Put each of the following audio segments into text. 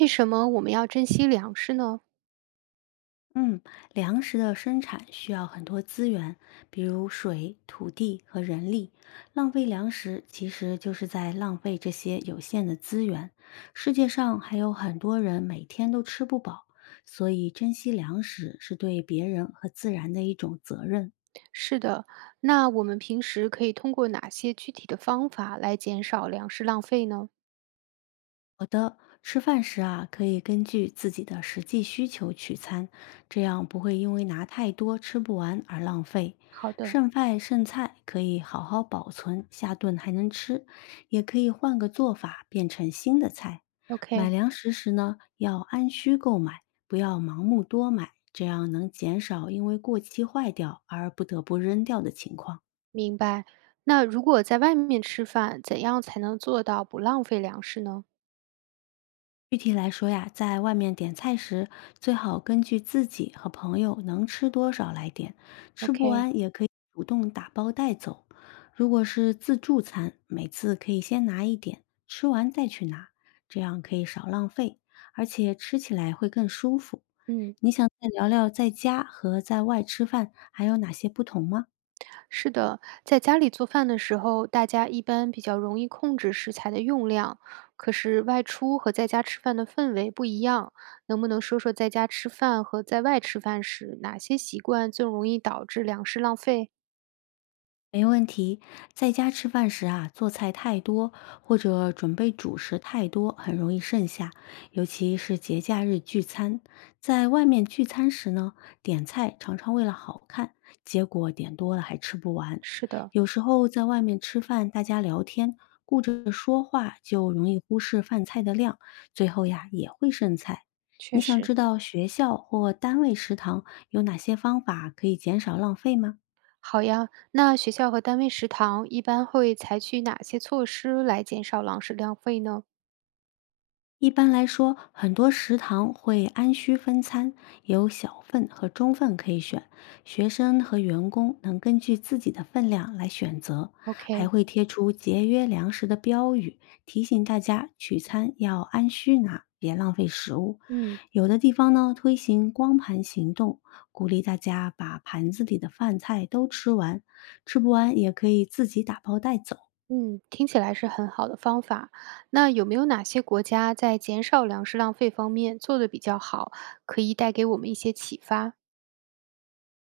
为什么我们要珍惜粮食呢？嗯，粮食的生产需要很多资源，比如水、土地和人力。浪费粮食其实就是在浪费这些有限的资源。世界上还有很多人每天都吃不饱，所以珍惜粮食是对别人和自然的一种责任。是的，那我们平时可以通过哪些具体的方法来减少粮食浪费呢？好的，吃饭时啊，可以根据自己的实际需求取餐，这样不会因为拿太多吃不完而浪费。好的剩饭剩菜可以好好保存，下顿还能吃；也可以换个做法，变成新的菜。买，OK，粮食时呢，要按需购买，不要盲目多买，这样能减少因为过期坏掉而不得不扔掉的情况。明白。那如果在外面吃饭，怎样才能做到不浪费粮食呢具体来说呀，在外面点菜时，最好根据自己和朋友能吃多少来点，吃不？OK，完也可以主动打包带走。如果是自助餐，每次可以先拿一点，吃完再去拿，这样可以少浪费，而且吃起来会更舒服。嗯。你想再聊聊在家和在外吃饭还有哪些不同吗？是的，在家里做饭的时候，大家一般比较容易控制食材的用量。可是外出和在家吃饭的氛围不一样，能不能说说在家吃饭和在外吃饭时哪些习惯最容易导致粮食浪费？没问题，在家吃饭时啊，做菜太多或者准备主食太多，很容易剩下，尤其是节假日聚餐。在外面聚餐时呢，点菜常常为了好看，结果点多了还吃不完。是的，有时候在外面吃饭，大家聊天，顾着说话，就容易忽视饭菜的量，最后呀也会剩菜。你确想实。知道学校或单位食堂有哪些方法可以减少浪费吗？好呀，那学校和单位食堂一般会采取哪些措施来减少粮食浪费呢一般来说，很多食堂会按需分餐，有小份和中份可以选，学生和员工能根据自己的分量来选择，还？OK，会贴出节约粮食的标语，提醒大家取餐要按需拿，别浪费食物。嗯。有的地方呢推行光盘行动，鼓励大家把盘子里的饭菜都吃完，吃不完也可以自己打包带走。嗯，听起来是很好的方法。那有没有哪些国家在减少粮食浪费方面做得比较好，可以带给我们一些启发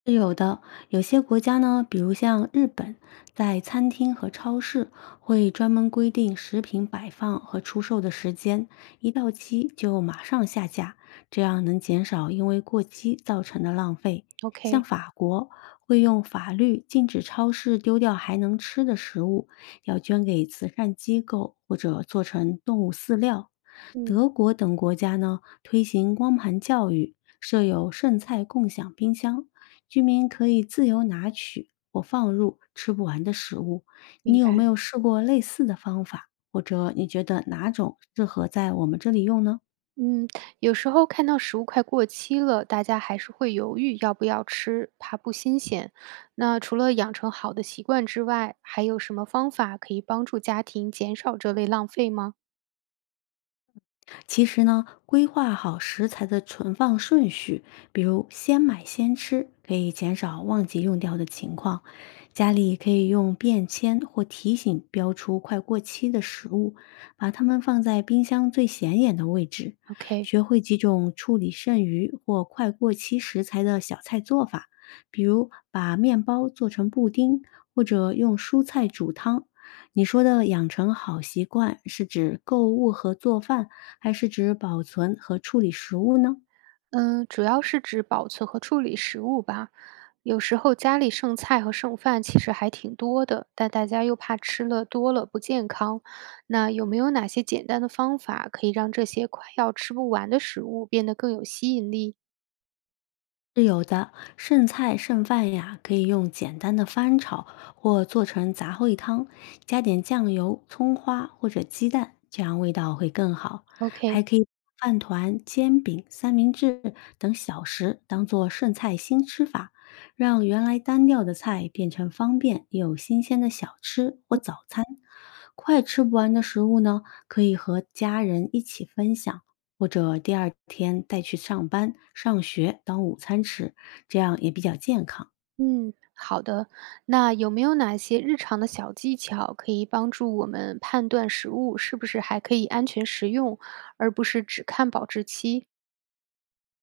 是有的，有些国家呢，比如像日本，在餐厅和超市会专门规定食品摆放和出售的时间，一到期就马上下架，这样能减少因为过期造成的浪费。像？OK，法国会用法律禁止超市丢掉还能吃的食物，要捐给慈善机构或者做成动物饲料。嗯，德国等国家呢，推行光盘教育，设有剩菜共享冰箱。居民可以自由拿取或放入吃不完的食物。你明有没白。有试过类似的方法？或者你觉得哪种适合在我们这里用呢？嗯，有时候看到食物快过期了，大家还是会犹豫要不要吃，怕不新鲜。那除了养成好的习惯之外，还有什么方法可以帮助家庭减少这类浪费吗其实呢，规划好食材的存放顺序，比如先买先吃，可以减少忘记用掉的情况。家里可以用便签或提醒标出快过期的食物，把它们放在冰箱最显眼的位置。？OK，学会几种处理剩余或快过期食材的小菜做法，比如把面包做成布丁，或者用蔬菜煮汤。你说的养成好习惯，是指购物和做饭还是指保存和处理食物呢？嗯，主要是指保存和处理食物吧。有时候家里剩菜和剩饭其实还挺多的，但大家又怕吃了多了不健康。那有没有哪些简单的方法可以让这些快要吃不完的食物变得更有吸引力是有的，剩菜剩饭呀，可以用简单的翻炒或做成杂烩汤，加点酱油、葱花或者鸡蛋，这样味道会更好。还？OK，可以把饭团、煎饼、三明治等小食当做剩菜新吃法，让原来单调的菜变成方便又有新鲜的小吃或早餐。快吃不完的食物呢，可以和家人一起分享。或者第二天带去上班、上学当午餐吃，这样也比较健康。嗯，好的。那有没有哪些日常的小技巧可以帮助我们判断食物是不是还可以安全食用，而不是只看保质期？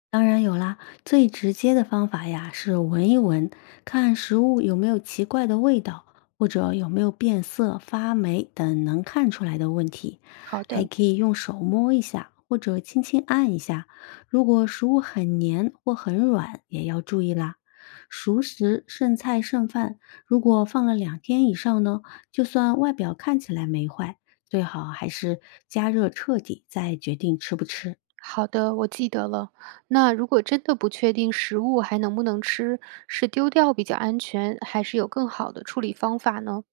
当然有啦，最直接的方法呀是闻一闻，看食物有没有奇怪的味道，或者有没有变色、发霉等能看出来的问题。好还的。可以用手摸一下，或者轻轻按一下。如果食物很黏或很软，也要注意啦。熟食、剩菜、剩饭，如果放了两天以上呢，就算外表看起来没坏，最好还是加热彻底再决定吃不吃。好的，我记得了。那如果真的不确定食物还能不能吃，是丢掉比较安全，还是有更好的处理方法呢？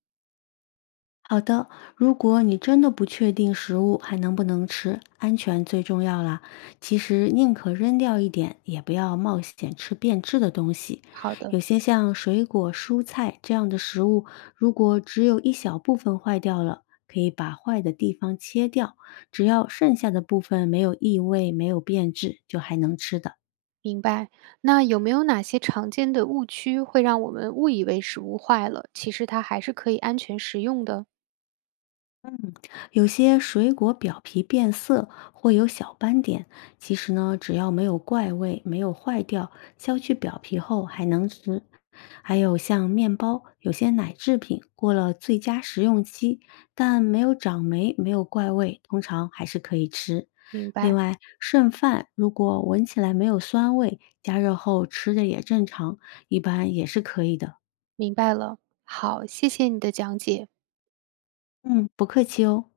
好的，如果你真的不确定食物还能不能吃，安全最重要啦。其实宁可扔掉一点，也不要冒险吃变质的东西。好的，有些像水果、蔬菜这样的食物，如果只有一小部分坏掉了，可以把坏的地方切掉，只要剩下的部分没有异味、没有变质，就还能吃的。明白。那有没有哪些常见的误区会让我们误以为食物坏了，其实它还是可以安全食用的？有些水果表皮变色或有小斑点，其实呢，只要没有怪味，没有坏掉，削去表皮后还能吃。还有像面包，有些奶制品过了最佳食用期，但没有长霉，没有怪味，通常还是可以吃。明另白，外，剩饭如果闻起来没有酸味，加热后吃着也正常，一般也是可以的。明白了。好，谢谢你的讲解。嗯，不客气哦。